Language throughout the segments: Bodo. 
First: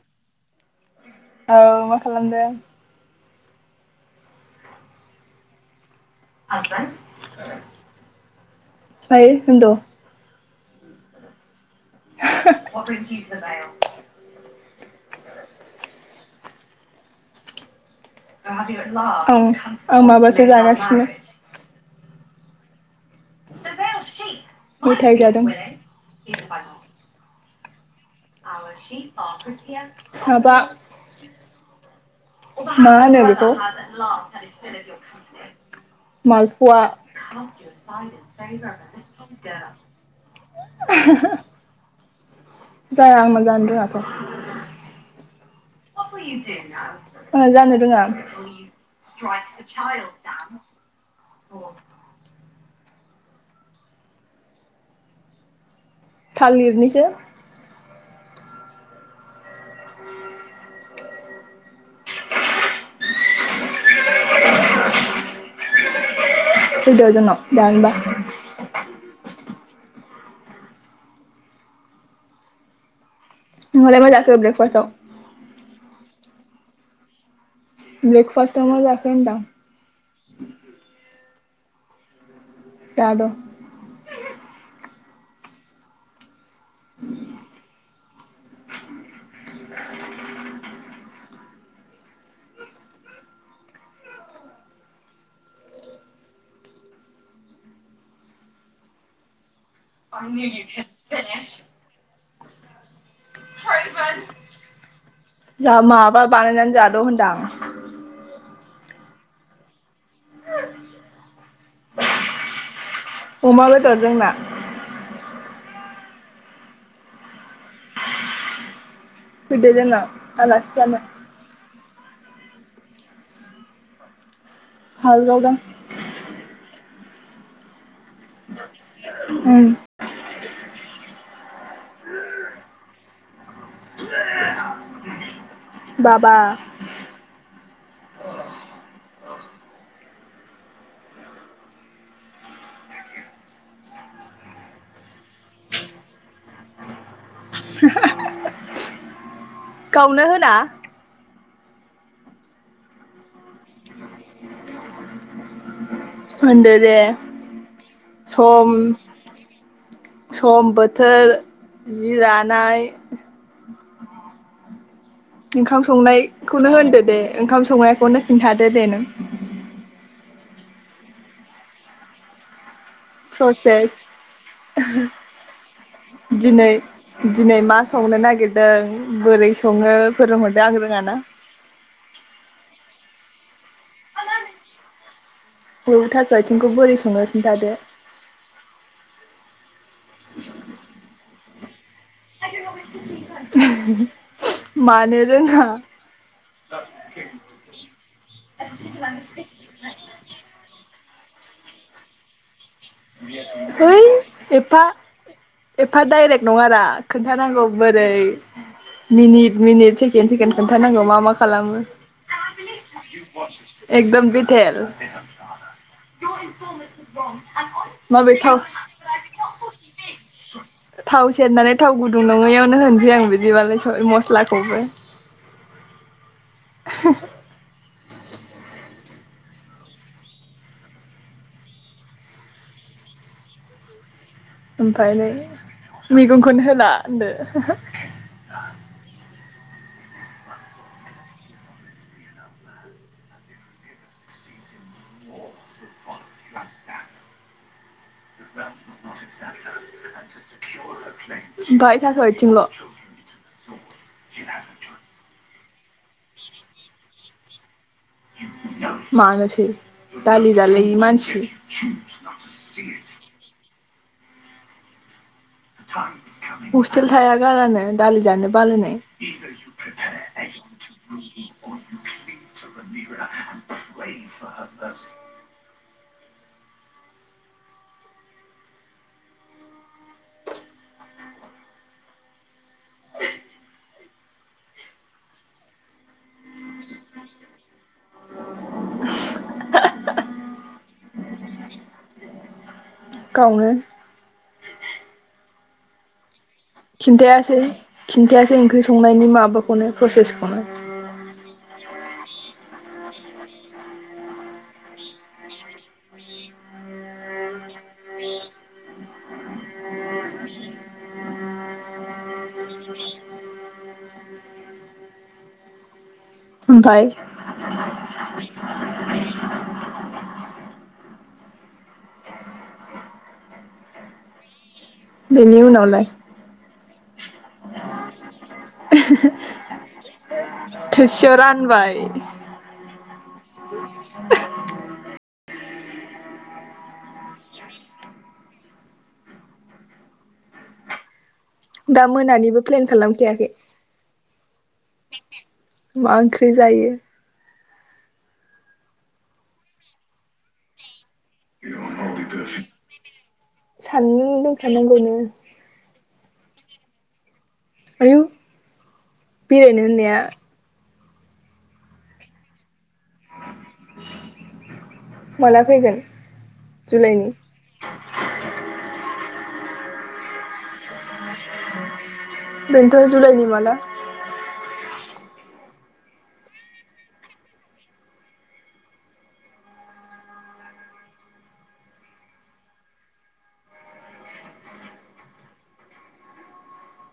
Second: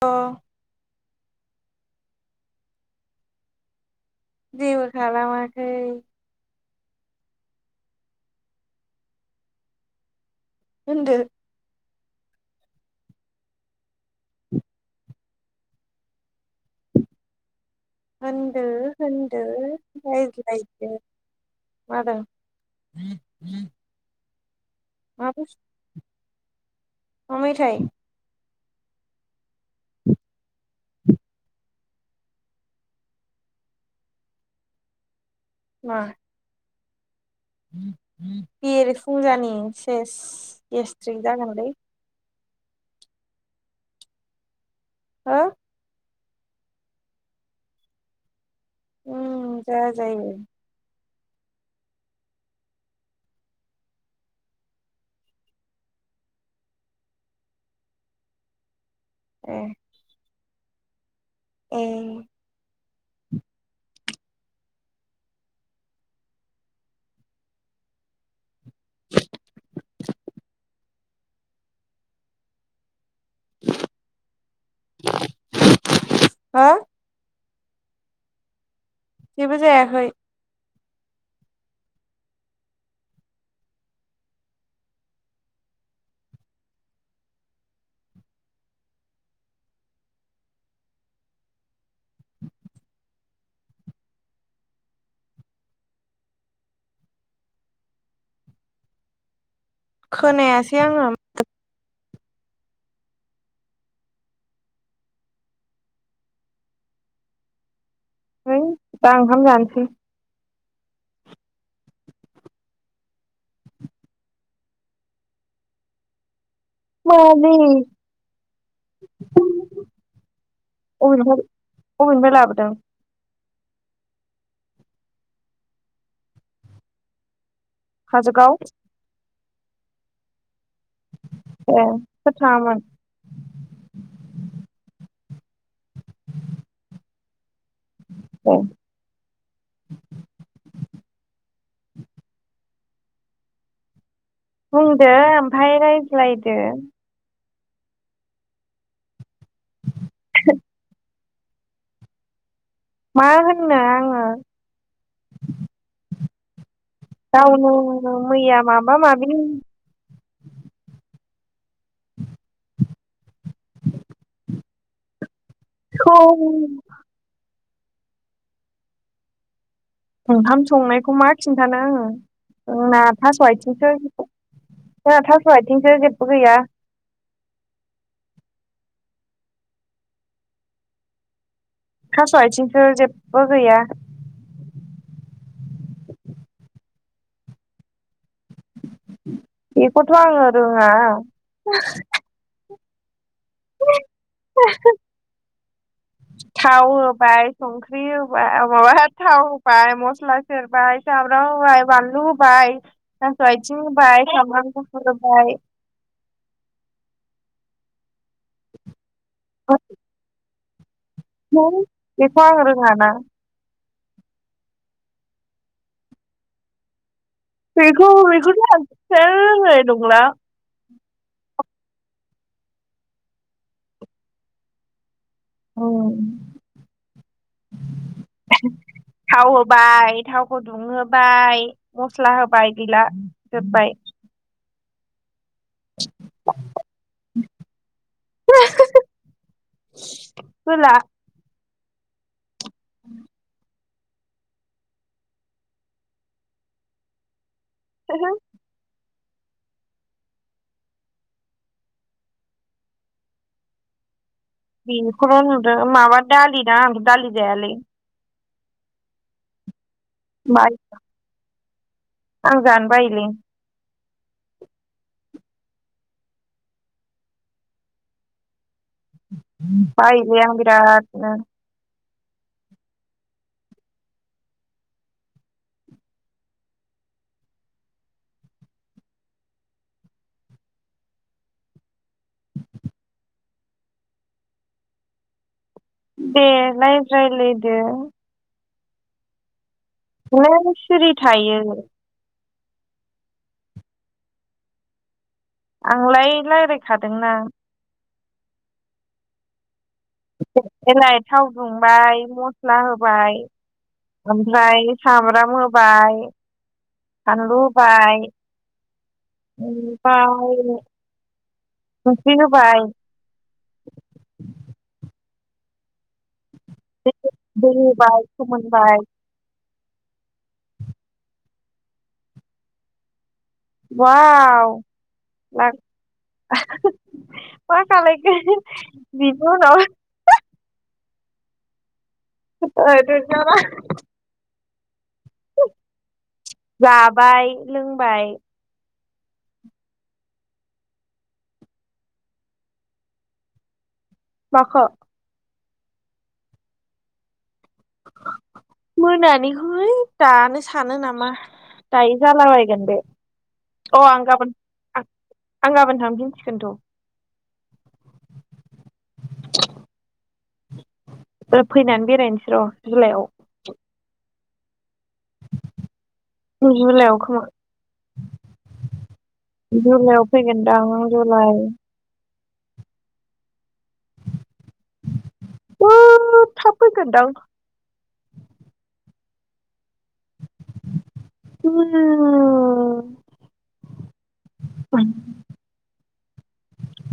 अ औ मा खालामदों जेबो खालामाखै [unintelligible] ओय होनद होनदो [unintelligible] होनदो औ होनदो आं माबासो रायज्लायदो जागासिनो [unintelligible] मेथाइ मा जादों माबा बुसथ [inaudible] मा मेथाय? माबा मा होनो बिखौ? मा मालपुवा बेरे फुंजानि सेस गेस्ट्रिक [unintelligible] जागोनलै जाया आंना जानो रोङाथ हो ओ जानो रोङा उम जाजायो थालिरनिसो ए ओ फैद'जोंनाव जोनोबा [inaudible] नोंहालाय मा जाखो ब्रेकफास्टआव? [unintelligible] हा ब्रेकफास्टआव मा जाखो होनदां जेबो जायाखै दाद' [unintelligible] खोनायासै आङो [unintelligible] जा माबा बानायनानै जाद' होनदां है दा ओंखाम जानोसै। अमा बेदर जोंना। मानि। फैदो जोंनाव आलासि जानो अबेनिफ्राय अबेनिफ्राय लाबोदों? हाल गावदों, हाजोगाव। [unintelligible] ए सोर थाङामोन? बा बा [unintelligible] बुंदो ओमफाय रायज्लायदो। [unintelligible] गावनो होना। मा होननो आङो। होनदो दे गावनो मैया सम, माबा माबिखौ सम बोथोर जि दानाय। ओंखाम संनायखौनो होनदो दे ओंखाम संनायखौनो खिन्थादो दे नों। ओंखाम संनायखौ मा खिन्थानो आङो जोंना, थास' प्रसेस आइथिंसो जों थास' आइथिंसो जेबो गैया। दिनै दिनै मा संनो नागिरदों बोरै सङो फोरोंहरदो आं रोङाना। थास' आइथिंसो जेबो गैया। औ थास' आइथिंखौ बोरै संनो खिन्थादो। बेखौथ' आं रोङा। मानो रोङा। थावहोबाय संख्रिहोबाय माबा थाव। बाय मस्ला सेर बाय सामब्राम होबाय बानलु होबाय, थास' आइथिनि है होबाय सामब्राम एफा गुफुरहोबाय। एफा डाइरेक्ट नङारा खोन्थानांगौ बोरै मिनिट मिनिट सेकेण्ड सेकेण्ड, खोनथानांगौ मा मा खालामो बेखौ आं रोङाना एकदम डिटेल, बेखौ माबे थाव बेखौथ' आङो खोन्थानो रोंनाय नुंला, थाव सेरनानै थाव गुदुं नङैआवनो होनसै आं बिदिबालाय स मस्लाखौबो, औ। थाव होबाय थावखौ दुंहोबाय मस्ला होबाय गैला। जोबबाय। ओमफायो मैगंखौनो होला होनदो। होला। उ [unintelligible] [unintelligible] [inaudible] ओनफाय थास' आइथिंल'। बेखौनो नुदों माबा दालिदा आं दालि जायालै। मानोसै दालि बाय जालायि मानसि। आं जानो बायोलै हस्टेल थाया गारानो दालि जानो बालायनाय बायोलै आं बिरादनो [unintelligible] दे लायरायलायदो [unintelligible] [unintelligible] गावनो आंलाय रायलाय खिन्थायासै खिन्थायासै ओंख्रि संनायनि माबाखौनो प्रसेसखौनो एलाय थाव दुंबाय मस्ला होबाय ओमफ्राय सामब्राम होबाय फानलु होबाय [unintelligible] संख्रि होबाय ओमफाय दै होबाय फोमोनबाय बाव बेनि उनावलाय [unintelligible] थोरसियाव रानबाय [unintelligible] जाबाय लोंबाय दा मोनानिबो प्लेन खालामखायाखै माखौ मा ओंख्रि जायो मोनानिखौ है दानो सानो नामा दायो जालाबायगोन बे अ आं साननो गाबोन दोनखानांगौनो आं गाबोन थांफिनसिगोनथ' आयौ बेरायनो होननाया बे फैनान बेरायनोसै र' जुलाइआव माला फैगोन औ जुलाइयाव जुलाइनि खोमा बिनि उनाव फैगोन दां नों जुलाय बेनथ' जुलाइनि माला [unintelligible] थाब फैगोनदां [unintelligible] [unintelligible]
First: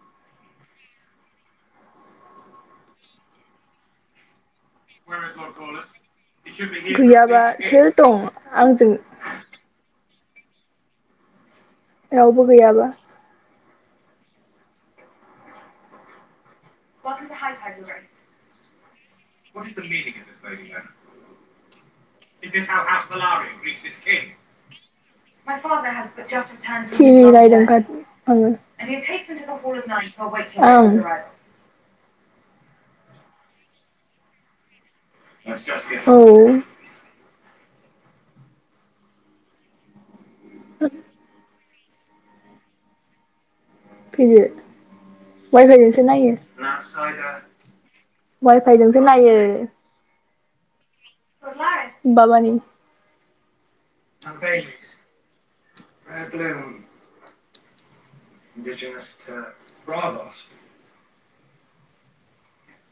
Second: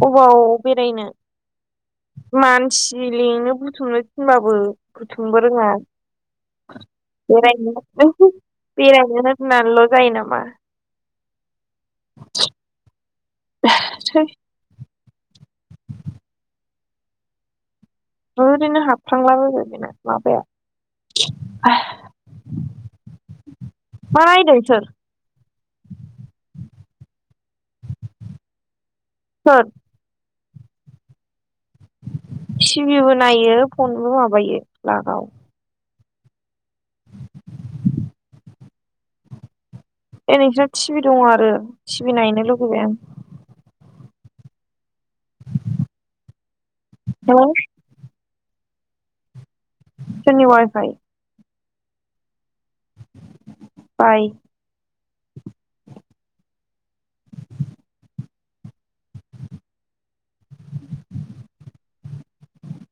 अबाव बेरायनो मानसि लेंनो बुथुमनो थिनबाबो बुथुमबो रोङा बेरायनो गैयाबासो दं [unintelligible] आंजों बेरायनो होननानैल' जायो नामा रावबो गैयाबा [unintelligible] [unintelligible] ओरैनो हाबफ्रांलाबायबाय बेना माबाया नायदों सोर [unintelligible] [unintelligible] सोर ओं टिभिबो नायो फनबो माबायो लागाव औ ए नोंसा टिभि दं आरो टिभि नायनो लुगैबाय आं। फैदो वाइफाय जोंसो नायो आं हो वाइफाइजोंसो नायो। सोरनि वाइफाय? बाबानि। बाय [unintelligible] [unintelligible]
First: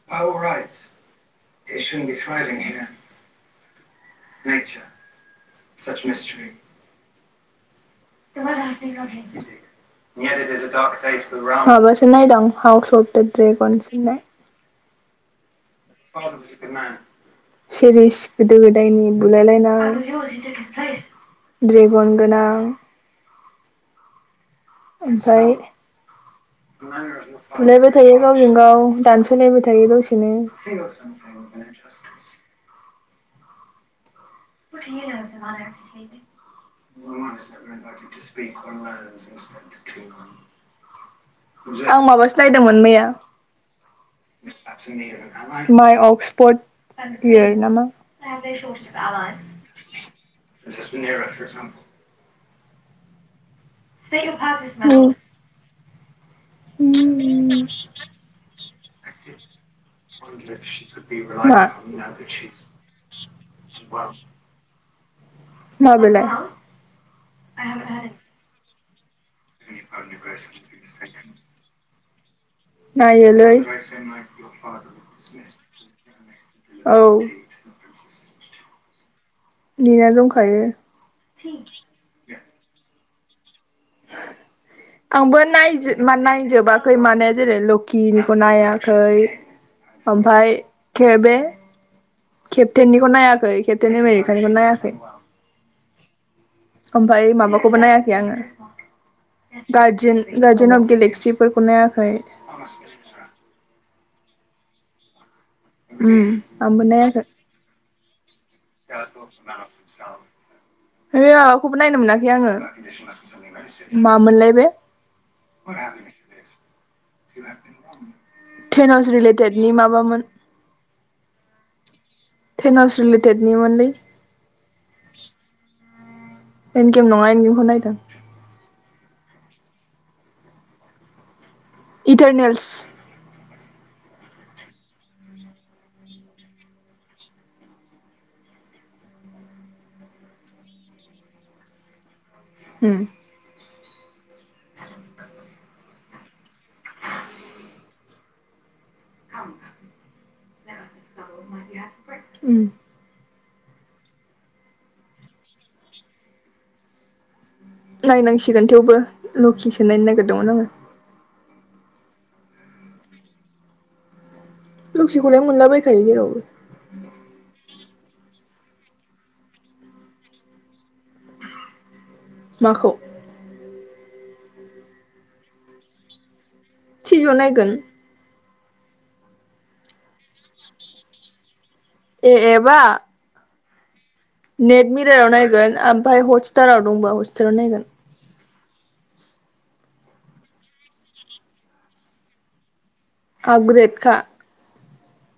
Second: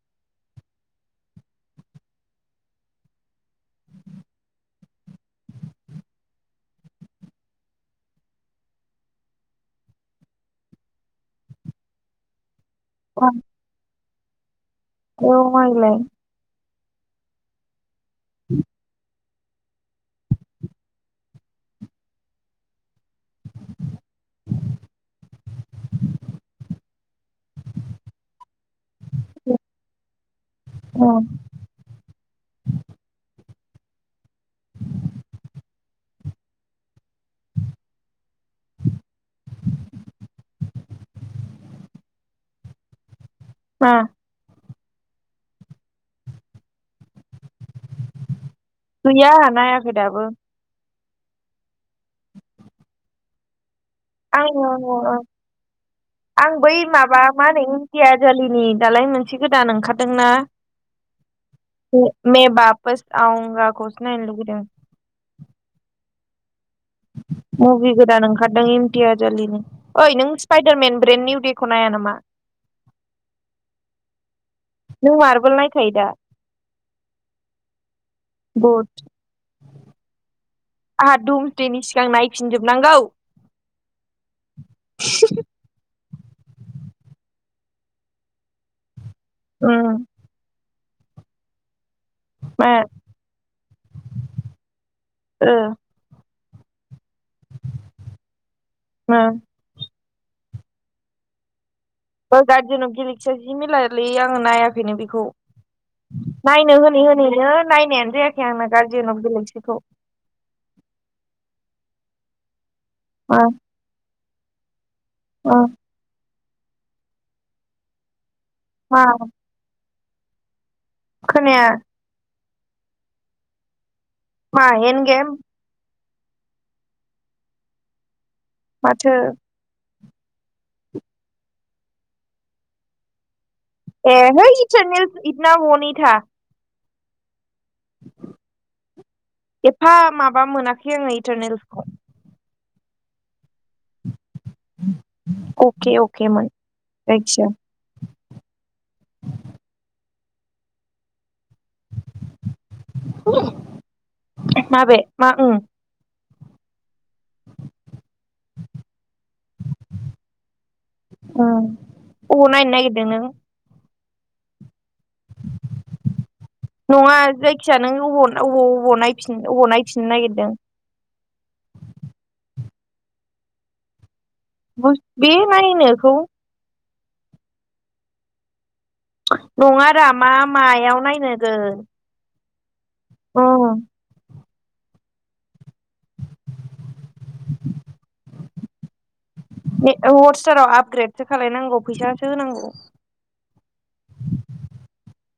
[unintelligible] [unintelligible] [unintelligible] [unintelligible] औ मा एलाय? [unintelligible] सेररिस गोदो गोदायनि बुलायलायनाय ड्रेगन गोनां। [unintelligible] बुलायबाय थायो गावजों गाव दानस'लायबाय थायो दसेनो। [unintelligible] [unintelligible] आं माबासो नायदोंमोन मैया उम माइ अक्सफर्ड इयार नामा? गैया आहा नायाखै दाबो। [unintelligible] आङो [unintelligible] आं बै माबा मा होनो इमटियार जलिनि दालाय मोनसे गोदान ओंखारदों ना? [unintelligible] मा? मे बापस आउगा खौसो नायनो लुगैदों। मा बेलाय? मुभि गोदान ओंखारदों इमटि आजालिनि ओइ नों स्पाइडारमेन ब्रेन्ड निउ खौ नाया नामा? नायोलै। नों मारबोल नायखायो दा? औ बद नेना दंखायो आंहा धुमस्टेनि सिगां नायफिनजोबनांगौ। आंबो नायजो मा नायजोबाखै माने जेरै लोखिनिखौ नायाखै ओम ओमफाय खेर बे मा केप्टेननिखौ नायाखै केटेन आमेरिकानिखौ नायाखै। ओ ओमफाय माबाखौबो नायाखै आङो गारजेन गार्जेन अफ गेलेक्सिफोरखौ नायाखै। गारजेन अफ गेलेक्सिया जि मिलालै आङो नायाखैनो बेखौ। उम नायनो आंबो होनै नायाखै होनैनो नायनायानो जायाखै आंना गारजेन फव गलेकसिखौ। बे माबाखौबो नायनो मोनाखै आङो। मा? मामोनलाय बे अ [inaudible] मा थेन'स रिलेटेड नि माबा मोन। खोनाया। थेन'स रिलेटेडनि मोनलै। मा एन गेम? एनगेम नङा एनगेमखौ नायदों। माथो? इटारनेल्स। ए है इटारनेल इटना वह नही था‌। एफा माबा मोनाखै आङो इटारनेलसखौ। हम अके अके मोन जायखिया। [inaudible] ओम माबे मा ओम? नायनांसिगोन थेवबो लकिसो नायनो नागिरदोंमोन आङो। ओम, अबाव नायनो नागिरदों नों? लखिखौलाय मोनलाबायखायो जेरावबो। नङा जायखिजाया नों अबाव अबाव अबाव नायफिन अबाव नायफिननो नागिरदों? माखौ? बे नायनायखौ। टिभि याव नायगोन। नङारा मा मायाव नायनो गोन। ए एबा? उम नेट मिरायाव नायगोन ओमफ्राय हटस्टाराव दंबा हटस्टाराव नायगोन। हटस्टाराव आपग्रेदसो खालायनांगौ फैसासो होनांगौ। आबग्रेडखा।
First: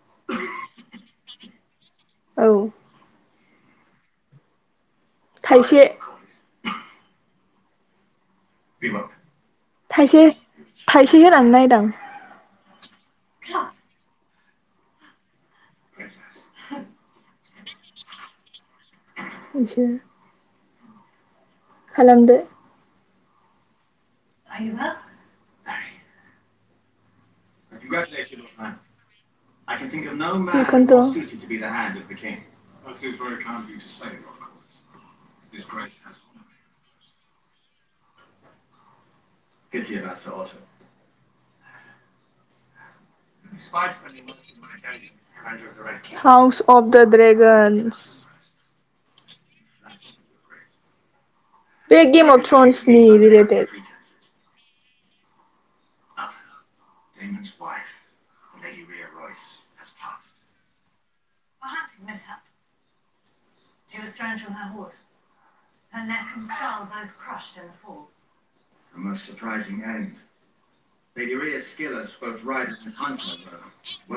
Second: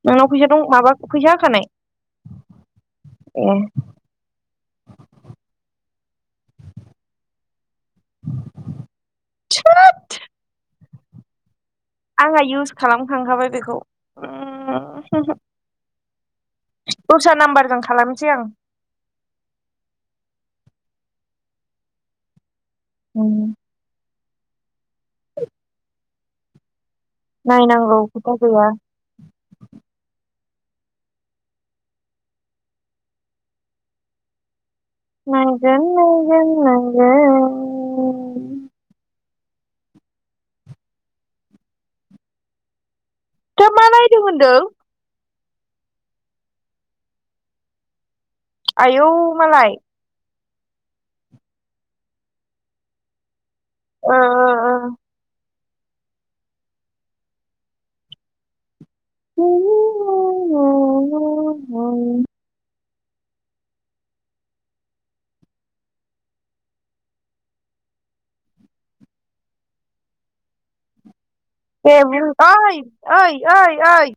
नोंनाव फैसा दं माबा फैसा होखानाय? औ ए थाइसे। थाइसे थाइसे होनानै नायदों। आंहा इउस खालामखांखाबाय बेखौ। दस्रा नाम्बारजों खालामनोसै आं। इसो खालामदो। उम [inaudible] नायनांगौ खोथा गैया। इखोनथ'। [inaudible] [inaudible] [inaudible] दा मा नायदों होनदों [inaudible] आयौ मालाय। बे गेम अफ थ्रन्सनि नि रिलटेड। ओ ओ ओ। [inaudible] [inaudible] [inaudible] [inaudible] दे बुंओइ ओइ ओइ ओइ।